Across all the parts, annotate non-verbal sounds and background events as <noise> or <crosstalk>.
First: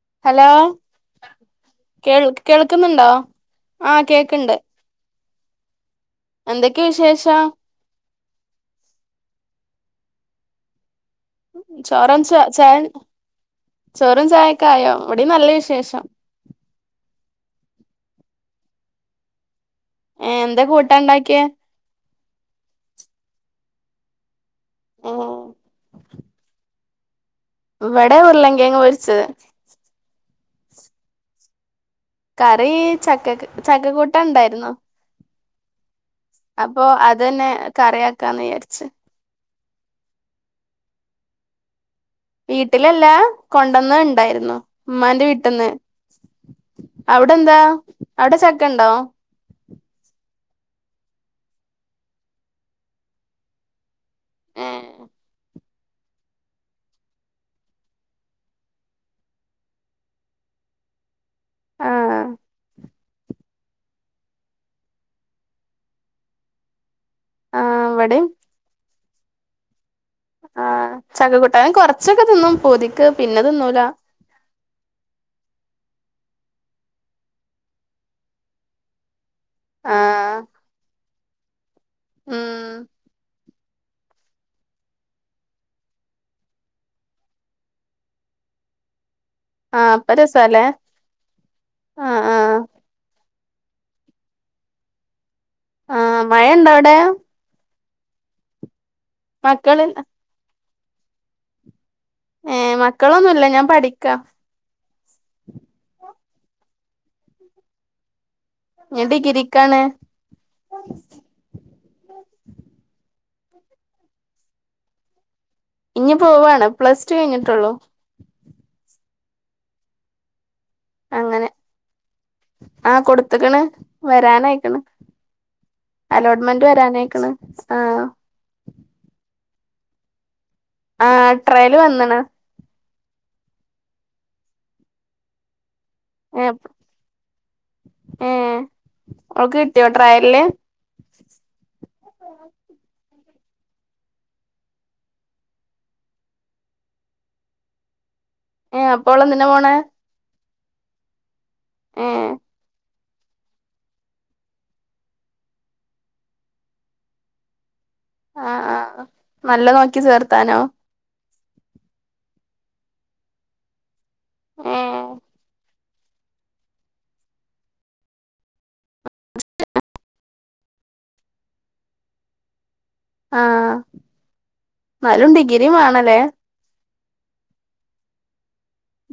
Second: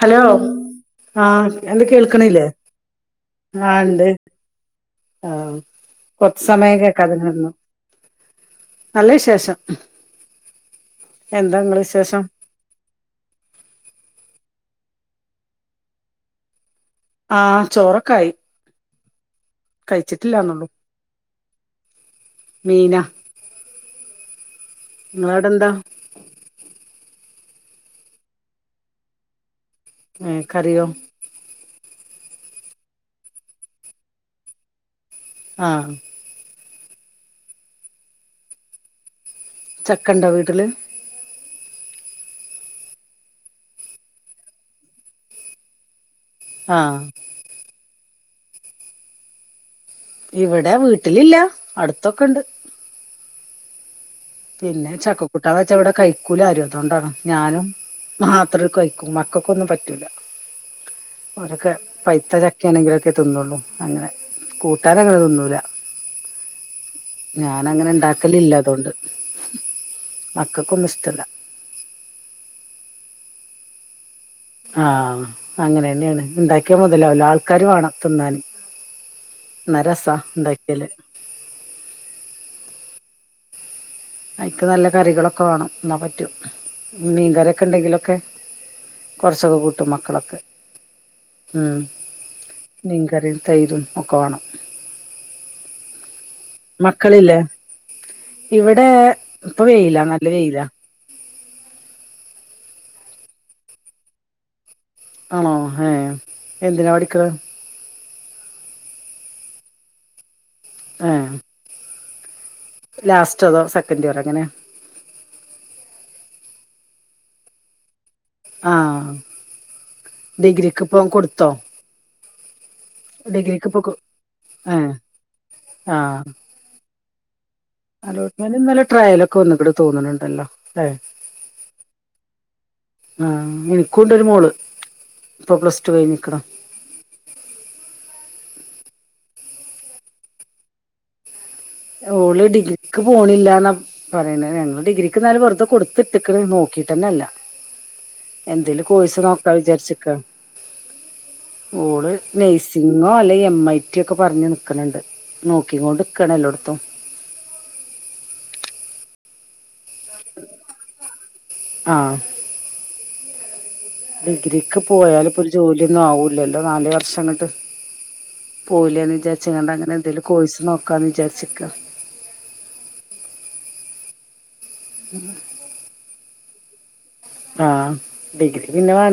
Hello ആഹ് എന്ത കേൾ കേൾക്കണില്ലേ കേൾക്കുന്നുണ്ടോ ആ ആണ്ട് കേക്ക്ണ്ട് ആഹ് കൊർച്ച് സമയായി എന്തൊക്കെ വിശേഷം കേക്കാതങ്ങനെനിന്നു നല്ല വിശേഷം എന്താ നിങ്ങളെ ചോറൻ വിശേഷം ച ചായ ചോറും ചായ ക്കായോ ഇവടിം നല്ല വിശേഷം ആഹ് ചോറൊക്കായി ഏ എന്താ കൂട്ടാൻ ണ്ടാക്കിയെ മീന. ഏ നിങ്ങള അവിടെ എന്താ ഇവിടെ ഉര്ലങ്കഴങ്ങ് പൊര്ച്ചത് ഏ കറിയോ കറി ചക്കക് ചക്കക്കൂട്ടാൻ ഉണ്ടായിരുന്നു ആഹ് അപ്പൊ അതെന്നെ കറിയാക്കാന്ന് വിചാരിച്ച് ചക്കണ്ടൊ വീട്ടില് വീട്ടിലല്ല കൊണ്ടന്നത് ഉണ്ടായിരുന്നു ഉമ്മാൻ്റെ വീട്ട്ന്ന് ആഹ് അവിടെ എന്താ അവിടെ ചക്ക ഉണ്ടോ ഇവിടെ വീട്ടിലില്ല അടുത്തൊക്കെ ഇണ്ട് ഏ പിന്നെ ചക്കക്കുട്ടാവെ ച്ച ഇവടെ കഴിക്കൂല ആരും അതുകൊണ്ടാണ് ഞാനും മാത്രം അത് കഴിക്കും മക്കൾക്കൊന്നും പറ്റൂല ഓരൊക്കെ ആ പൈത്ത ചക്ക ആണെങ്കിലൊ ക്കെ തിന്നുള്ളൂ അങ്ങനെ കൂട്ടാനങ്ങനെ തിന്നൂല്ല ആ ഞാനങ്ങനെ ഇവിടിം ഇണ്ടാക്കലില്ല അതൊണ്ട് ആഹ് ചക കൂട്ടാൻ കൊറച്ചൊക്കെ തിന്നും പൂതിക്ക് പിന്നെ തിന്നൂല ആഹ് അങ്ങനെന്യാണ്. ഉണ്ടാക്കിയാ മുതലാവൂല്ല. ആൾക്കാർ വാണം തിന്നാൻ <inaudible> ന്നാ രസ ഇണ്ടാക്യാല് ഊം അയ്ക്ക് നല്ല കറികളൊക്കെ വേണം ഇന്നാ പറ്റും. മീൻകറിയൊക്കെ ഉണ്ടെങ്കിലൊക്കെ കുറച്ചൊക്കെ കൂട്ടും ആഹ് അപ്പൊ മക്കളൊക്കെ. രസാല്ലേ ഉം ആഹ് ആഹ് മീൻ കറി തൈരും ഒക്കെ വേണം മഴ എന്താ അവിടെ മക്കളില്ലേ ഇവിടെ ഇപ്പൊ മക്കള് വെയില നല്ല വെയില ഏർ മക്കളൊന്നുമല്ല ഞാൻ പഠിക്ക ആണോ ഹഏ എന്തിനാ പഠിക്കുന്നത് എത കിരിക്കാണ് ആഹ ലാസ്റ്റ് അതോ സെക്കൻഡ് ഇറോ അങ്ങനെ ഇനി പോവാണ് പ്ലസ് ടു കഴിഞ്ഞിട്ടുള്ളോ ആഹ ഡിഗ്രക്ക് ഇപ്പ കൊടുത്തോ ആഹ കൊടുത്തക്കണ് ഡിഗ്രിക്ക് ഇപ്പൊ വരാനയിക്കണ് ഏഹ് അലോട്ട്മെന്റ് വരാനായി ക്കള അലോട്ട്മെന്റ്ന്നല്ല ട്രയലൊക്കെ ഒന്നി ഇൂടെ തോന്നുന്നുണ്ടല്ലോ അല്ലേ ആ ട്രയല് വന്നണ് ആഹ എനിക്കണ്ടൊരു മോള് ഇൊ പ്ലസ് ഇഷജ നിക്കളണം ഏഹ് അവക്ക് കിട്ടിയോട്ട്രായല്ലേ ഓള് ഡിഗ്രി ക്ക് പോണില്ലന്ന പറയ ഞങ്ങള്ൾ ഡിഗ്രിക്ക് എന്നാലും വെറുതെ കൊടുത്തിട്ടിക്ക നോക്കിീട്ട് തന്നെല്ല <inaudible> എന്തെേലും ഏഹ് അപ്പൊ കോഴസ് ഓളെന്തിനാ നോക്കാ പോണേ വിചാരിച്ചക്ക ഓള് ഏഹ് നൈസിംഗ ങ്ങോ അല്ലെ എം ഐ ടി ഒക്കെ പറഞ്ഞു നക്കണണ്ട് നോക്കിക്ക കൊണ്ട്ക്കണല്ലോ കുത്തോ ആഹ ആഹ നല്ല നോക്കി ചേർത്താനോ ആഹ ഡിഗ്രിക്ക് ഏഹ് പോയാല ഇപ്പോൊ ഒരു ജോലിയൊന്നും ആവൂലല്ലോ നാല വർഷംങ്ങട്ട് പോലന്ന് വിചാരിച്ച കണ്ട അങ്ങനെ എന്തേിലും കോഴച്ച് നോക്കാന്ന് വിചാരിച്ചിക്ക ആഹ എന്നാലും ഡിഗ്രിയും വേണല്ലേ ആഹ ബഗ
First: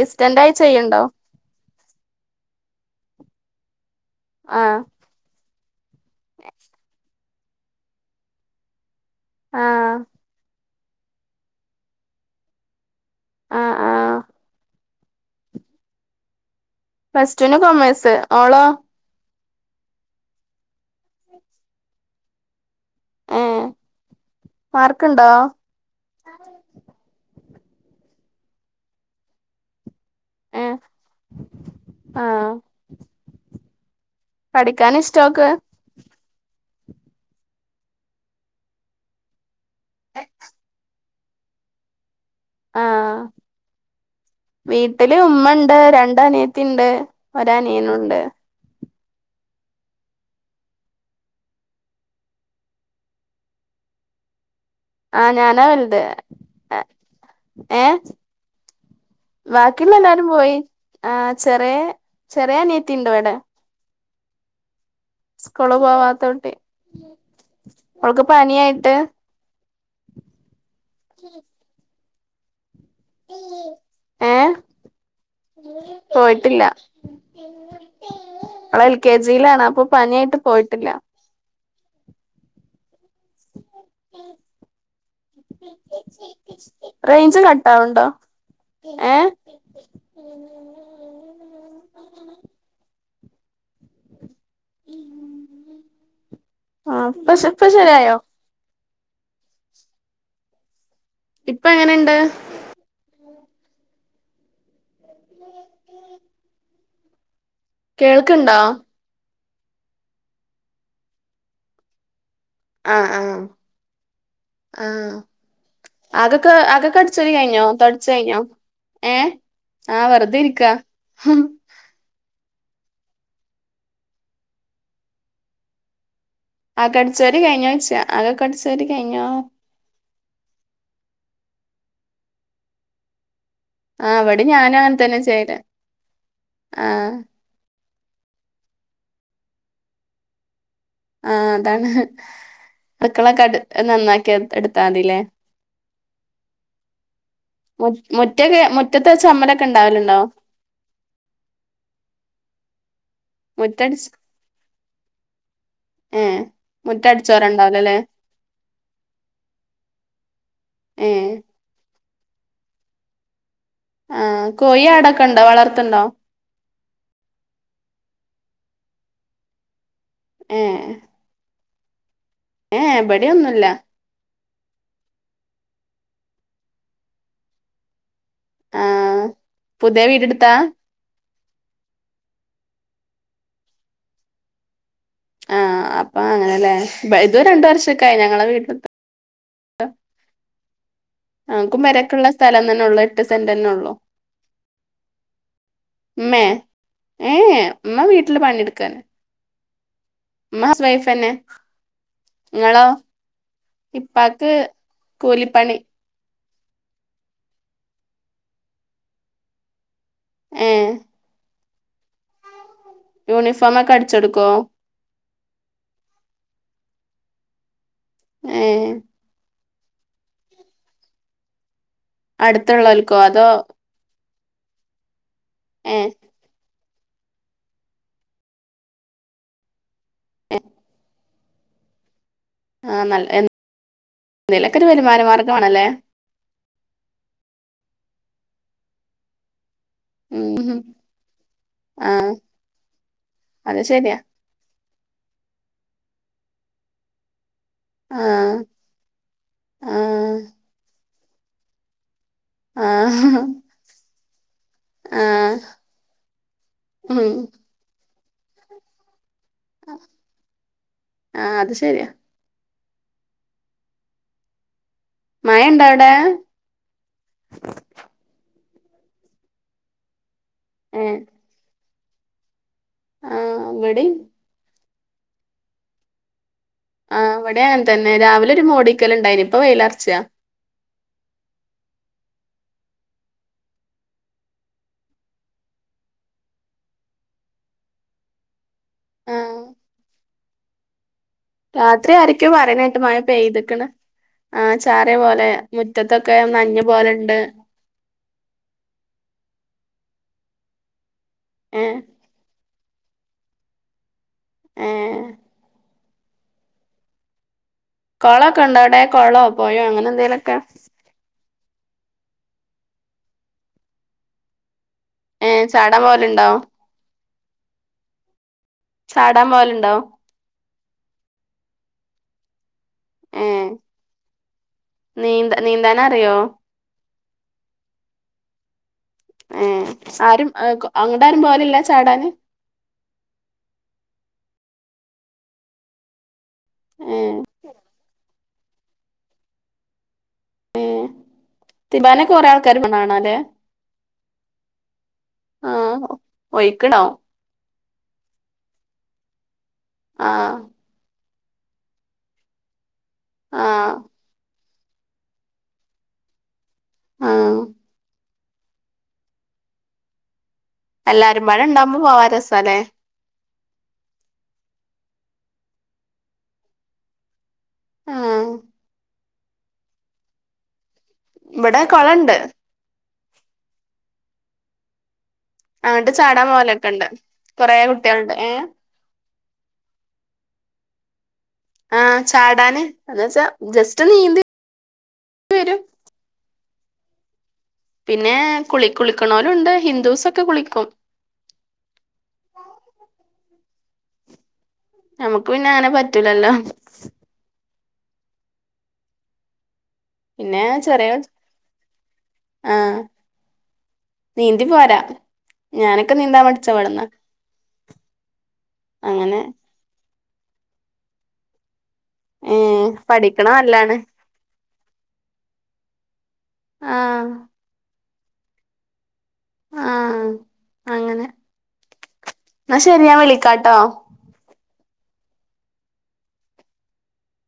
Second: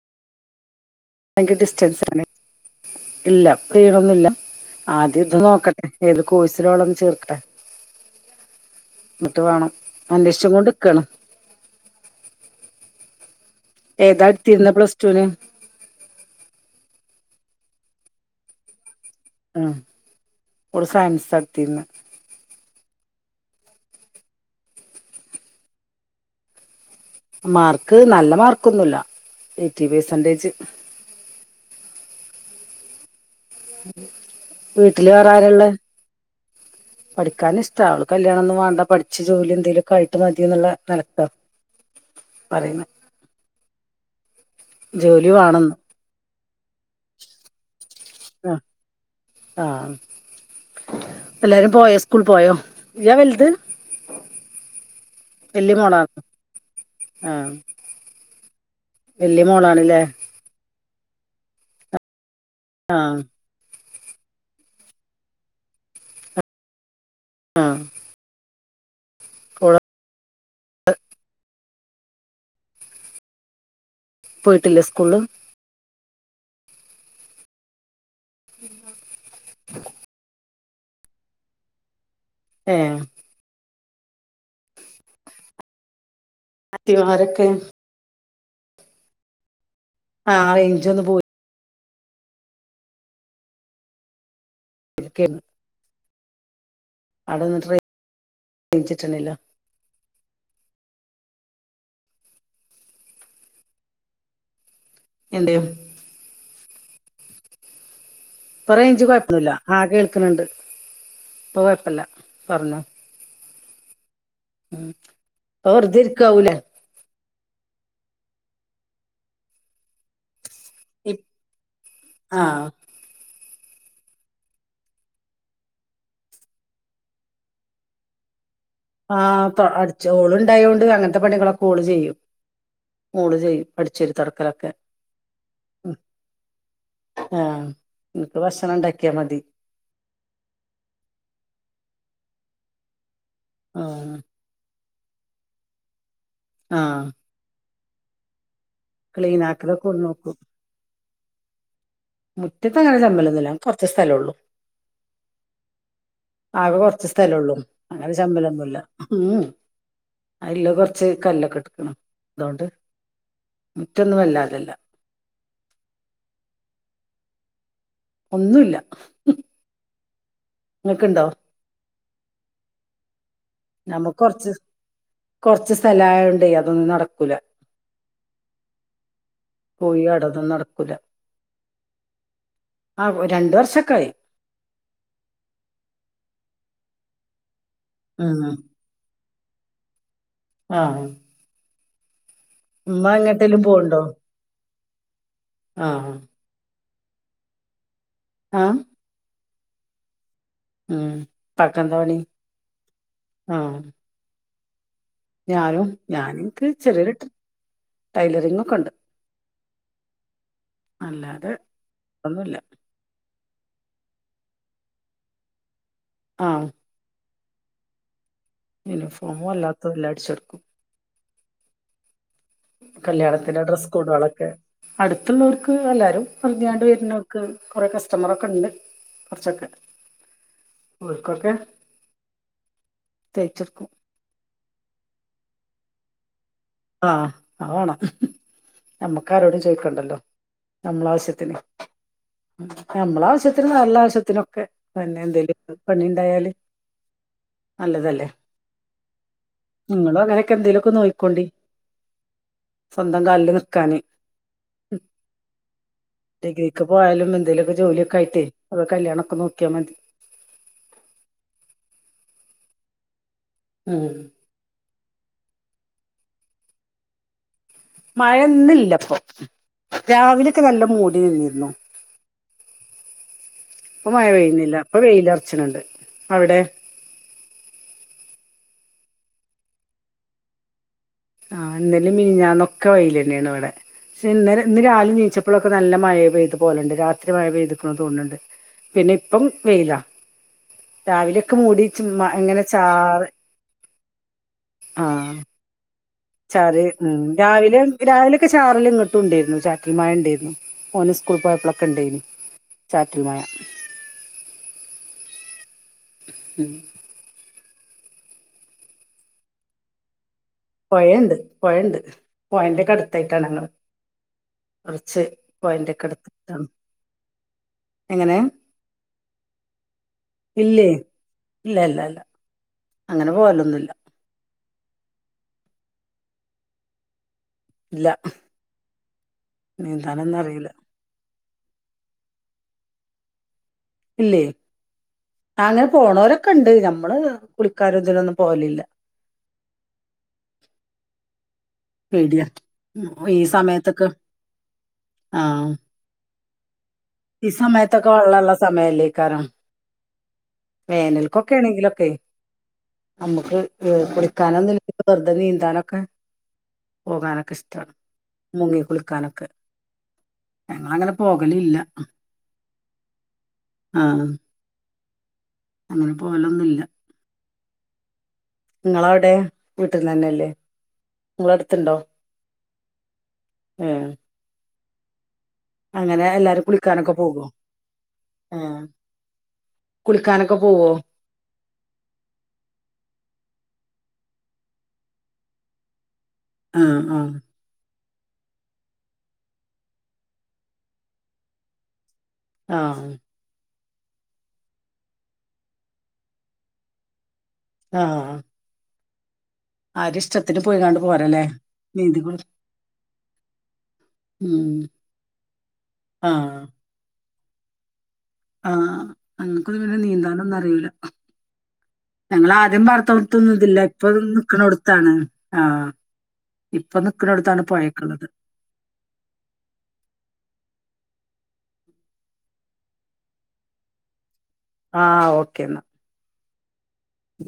ഡിസ്റ്റന്റ് ആയി ചെയ്യണ്ടോ ഭയങ്കര ഡിസ്റ്റൻസ് ആണ് ഇല്ല ചെയ്യണൊന്നില്ല ആഹ് ആദ്യം ഇത് നോക്കട്ടെ ഏത് കോഴശില വളന്ന് ചേർക്കട്ടെ എന്നിട്ട് വേണം ആഹ് അന്രേഷം കൊണ്ട് ഇക്കാണ് ആഹ് ആഹ് ഏതാ എടുത്തിരുന്ന പ്ലസ് ൂന് ഫസ്റ്റന് കൊമേഴ്സ് ഓളോ ആ ഒരുടെ സയൻസ് നടടുത്തിന്ന് ഏ മാർക്കുണ്ടോ മാർക്ക് നല്ല മാർക്ക്ന്നുമല്ല എ ആഹ ആഹ പഠിക്കൻ വീട്ടില് ഇഷ്ടോക്ക്െ പഠിക്കാനൻ ഇഷ്ട അവള് കല്യാണം ഒന്നും വേണ്ട പഠിച്ചച്ച് ജോലി എന്തേലുമൊക്കെ ആയിട്ട് മതിയ എന്നുള്ള നിലക്കോ <inaudible> പറ പറയുന്ന ആഹ് വീട്ടില് ഉമ്മ ഉണ്ട് രണ്ട അനിയത്തി ഉണ്ട് ഒ അനിയനുണ്ട് ആഹ എല്ലാരും പോയോ സ്കൂൾ പോയോ നീയാ വലുത് ആഹ് ഞാനാ വല്യ വലത് മോളാണ് ആ ഏ- വല്യ ബാക്കിയുള്ള മോളാണല്ലേ എല്ലാരും പോയി ആ ചെറിയ ചെറിയ നീത്തി ആ ഉണ്ടോ എവിടെ സ്കൂള് പോവാത്തോട്ടി ആഹ് അവക്ക് പനിയായിട്ട് <inaudible> ഓള് ഏഹ് പോയിട്ടില്ലേ സ്കൂള്ല് പോയിട്ടില്ല അവള് എൽ കെ ജിയിലാണ് അപ്പൊ പനിയായിട്ട് പോയി ഇല്ല ഏഹ് റേഞ്ച് അത്തിമാരൊക്കെ കട്ട് ആവണ്ണ്ടോ ഏഹ് ആ റേഞ്ച് ഒന്ന് പോയി ളി ക്കെര്ന്ന് <unintelligible> ആഹ് പ്പ ഇപ്പൊ ശെരിയായോ ഞ്ച് ട്ടണില്ല <unintelligible> ഇപ്പൊ എങ്ങനെയുണ്ട് എന്ത് കേൾക്ക്ണ്ടോ ഇപ്പ റേഞ്ചി കൊഴപ്പന്നില്ല ആഹ് കേൾക്കണ്ണ്ട് ഇപ്പൊ കൊഴപ്പില്ല ആഹ് ആഹ് ഉം ആഹ് ഇപ്പൊ വെറുതെ അതൊക്ക ഇരിക്കാവൂലേ ആതൊക്ക ച് കഴിഞ്ഞോ തൊടച്ച് കഴിഞ്ഞോ ഏഹ് ആ വെറുതെ ഇരിക്ക ക്ക ആഹ് ആ തൊടച്ച് വാരി കഴിഞ്ഞോ എന്ന് ച്ചാ അകോക്ക അടിച്ച് ആ തൊ അടിച്ച് ഓള് ഉണ്ടായൊണ്ട് അങ്ങനത്തെ പണികളൊക്കെ ഓള് ചെയ്യും ഓള് ചെയ്യും ആ അടിച്ചേരി ഇവിടെ തൊടക്കലൊക്കെ ഞാന അങ്ങന തന്നെ ചെയ്യല് ആഹ് നിനക്ക് ഭക്ഷണം ഉണ്ടാക്കിയാ മതി ആഹ് അതാണ് അടുക്കളൊക്കെ ആഹ് നന്നാക്കി എടുത്താ മതില്ലേ ആഹ് മു മുറ്റക്കെ മുറ്റത്തെ ചമ്മലൊക്കെ ക്ലീനാക്കലൊക്കെ ഓള് ഉണ്ടാവലുണ്ടോ നോക്കും മുറ്റത്ത് അങ്ങനെ ചമ്മലൊന്നുംല്ല ഞങ്ങൾക്ക്‌ കുറച്ച് മുറ്റടിച്ച് സ്ഥലെള്ളു ഏ ആകെ കൊറച്ച് സ്ഥലംള്ളൂ മുറ്റടിച്ചോരണ്ടാവൂലല്ലേ അങ്ങനെ ശമ്മലൊന്നുല്ല ഉം അല്ല കൊറച്ച് ഏ കല്ലൊക്കെ ഇട്ടുക്കണ് അതൊണ്ട് ആ കോഴി ആടൊക്കെ ഉണ്ടോ വളർത്തണ്ടോ ഒന്നുംഇല്ല ഏഹ് ഏഹ് ബഡ് നമ്മക്ക് കൊറച്ച് കൊറച്ച് സ്ഥലായകൊണ്ടെ അതൊന്നും നടക്കൂല ആ കോയി പുതിയ ആട് അതൊന്ന് വീടെടുത്താ നടക്കൂല ആ ഒര് രണ്ട് വർഷൊക്കായി ആഹ് അപ്പൊ അങ്ങനെല്ലേ ഇത് രണ്ട വർഷക്ക ആയി ഞങ്ങള ഉം വീട്ടിലത്ത ആഹ് ആഹ് നമ്മക്കും പെരക്കുള്ള സ്ഥലം തന്നെ ഉള്ളൂ ഉമ്മ എട്ട് സെന്റ് എങ്ങട്ടേലും തന്നെ ഉള്ളൂ പോവ്ണ്ടോ ആഹ് ഉമ്മ ഏഹ് ഉമ്മ വീട്ടില് ആഹ് പണിയെടുക്കാന് ഉമ്മ ഹൗസ് ഉം വൈഫന്നെ ഇപ്പാക്കെന്താ പണി നിങ്ങളോ ആഹ് ഇപ്പക്ക് ഞാനും ഞാനിനിക്ക് ചെറിയ ടൈ ടൈലറിങ് ഒക്കെ ഉണ്ട് ഏ അല്ലാതെ ഒന്നുല്ല യൂണിഫോമക്കെ അടിച്ചോടുക്കോ ആ ഏ യൂണിഫോമും അല്ലാത്തല്ലോ അടിച്ചോടുക്കും അടുത്തുള്ളോൽക്കോ അതോ കല്യാണത്തിന്റെ ഡ്രസ്സ് കോഡുകളൊക്കെ അടുത്തുള്ളവർക്ക് ഏഹ് എല്ലാവരും പറഞ്ഞാണ്ട് വരും പിന്നൊർക്ക് കൊറെ കസ്റ്റമറൊക്കെ ഇണ്ട് കുറച്ചൊക്കെ <unintelligible> ഇടക്കൊക്കെ? ആ നല്ല എ എന്തേലെക്കൊരു വരുമാന മാർഗ്ഗാണല്ലേ? ആ ആ വാണം നമ്മുക്കാരോടും ചോയിക്ക ണ്ടല്ലോ ഉം നമ്മളാവശ്യത്തിന് ആഹ് നമ്മളാവശ്യത്തിനും അത് വേറെ ശരിയാ ള്ളാവശ്യത്തിനൊക്കെ. പിന്നെന്തേലും പണിണ്ടായാല് നല്ലതല്ലേ ആഹ് ങ്ങളും ആഹ് അങ്ങനൊക്കെ ന്തേലൊക്കെ നോയിക്കോണ്ടി സ്വന്തം ആഹ് കാൽല് ന്ക്കാന്. ഉം ആഹ് ഡിഗ്രിക്ക് ഉം പോയാലും എന്തേലൊക്കെ ജോലിയൊക്കായിറ്റെയ് അ കല്യാണൊക്കെ നോ ആ അത് ശര്യാ ഉം മയണ്ടോവ്ടെ? മയൊന്നില്ലപ്പൊ രാവിലൊക്കെ നല്ല ഏഹ് മൂടി നിന്നിരുന്നു. ആഹ് പ്പൊ ഇവിടിം മയ പെയ്ണില്ല പ്പൊ വെയിലെർച്ച്ണ് ണ്ട് അവ്ടെ? ആ ഇവിടെ ങ്ങൻതന്നെ രാവിലൊരു മൂടിക്കല്ണ്ടായിര് ഇപ്പ വെയിലെർച്ചാ. ആ ന്ന്ന്നലീം മിഞ്ഞാന്നൊക്കെ വൈലെന്നേ ന്നുവ്ടെ. ക്ഷെ ഇന്നലെ ഇന്ന് രാവ് ലെ നീ ച്ചപ്പോഴൊക്കെ നല്ല മഴ പെയ്ത പോലുണ്ട് രാത്രി മഴ പെയ്ത് ക്ക്ണ് തോന്ന്ണ് ണ്ട്. പിന്നെപ്പം ആഹ് വെയിലാ രാവിലെയൊക്കെ മൂടി രാത്രി ആരിക്കും എങ്ങനെ പറയ്ണേട്ട് മഴ ചാറ് പെയ്തക്ണ് ആ ചാറിയ പോലെ മു ചാറി ഉം രാവിലെ രാവിലൊക്കെ ചാറല്ങ്ങട്ടു ണ്ടേര്ന്നു. ചാറ്റൽമഴ ണ്ടേര്ന്നു. ഓന് സ്കൂൾ പോയപ്പ്ളൊക്കെ ഏഹ് ണ്ടേനി ചാറ്റിൽ മഴ. ഏ ഉം കൊളൊക്കെ ണ്ടവടേ? കൊളോ, പൊയേ അങ്ങനെന്തേലും? പൊയേണ്ട് പൊയണ്ട് പൊയേന്റെക്കടുത്തായിട്ടാ നങ്ങൾ കെറച്ച് ഏ ചാടാൻ പോവലുണ്ടോ പൊയേന്റൊക്കെടുത്താണ്. എങ്ങനേ? ചാടാൻ പോല്ണ്ടോ? ഇല്ലേ, ഇല്ല ഇല്ല ഇല്ല അങ്ങനെ ഏ പോവലൊന്നുല്ല. നീന്ത നീന്താനറിയോ? ല്ല. ഏ ആരും അ അങ്ങട്ടാരും പോലില്ല ചാടാന്? ഇല്ലേ, അങ്ങനെ പോണോരൊക്കെണ്ട് നമ്മള് ഏ കുളിക്കാനിതിനൊന്നും. പോലില്ല. ഏ തിരുമ്പാനൊക്കെ പേട്യ കൊറേ ആൾക്കാര് പോണ ഉം കാണാല്ലേ ഈ സമയത്തൊക്കെ ആ ഒയിക്ക്ണോ? ഈ സമയത്തൊക്കെ വെള്ളള്ള സമയല്ലേക്കാരം. ആ കൊക്കെ ണെങ്കിലൊക്കെ അമ്മക്ക് ആ കുളിക്കാനും തി വെർതെ നീന്താനൊക്കെ? ആ പോകാനൊ കെഷ്ടാണ് മുങ്ങി കുളിക്കാനൊക്കെ. ഞങ്ങളങ്ങനെ പോകലില്ല. പോവാ രസാല്ലേ? ആ അങ്ങനെ പോലൊന്നുല്ല. ഏ ങ്ങളവ്ടെ വീട്ടിന്ന്ന്നെല്ലേ? ഇവിടെ കൊളണ്ട്. ഉം അങ്ങട്ട് അങ്ങനെ ചാടാൻ എല്ലാരും പോവലൊക്കെണ്ട് കുളിക്കാനൊക്കെ പോകോ? കൊറേ കുട്ടികളുണ്ട് ഏ ഉം. കുളിക്കാനൊക്കെ പോവോ? ആഹ ചാടാന് എന്ന വച്ചാ ജസ്റ്റ് നീന്തി വരും ആഹ ആഹ പിന്നെ കുളി കുളിക്കണലും ഉണ്ട് ഹിന്ദൂസ് ഒക്കെ കുളിക്കും ആഹ നമക്ക് പിന്നെ അനെ പറ്റൂലല്ലോ ആഹ ആരി പിന്നെ ഇഷ്ടത്തിന് പോയി കണ്ട്ു ചെറിയ പോരല്ലേ നീന്തി കൊടു ആഹ് നീന്തി പോരാ ഞാനൊക്കെ നീന്താൻ മടിച്ച വവിടന്നാ ആഹ അങ്ങക്കതു പിന്നെ നീന്താനൊന്നും അറിയില ഞങ്ങള ആദ്യം ഏഹ് പത്തോന്ന പഠിക്കണ തന്നതില്ല നല്ലാണ് ഇപ്പൊ നിക്കണ കൊടുത്താണ് ആഹ ഇപ്പൊ ആഹ് നിക്കുന്നടുത്താണ് പോയക്കുള്ളത് ആഹ അങ്ങനെ എന്നാ ശരിയാാൻ വിളിക്കാട്ടോ ആഹ ഓക്കേ എന്നാ ഉ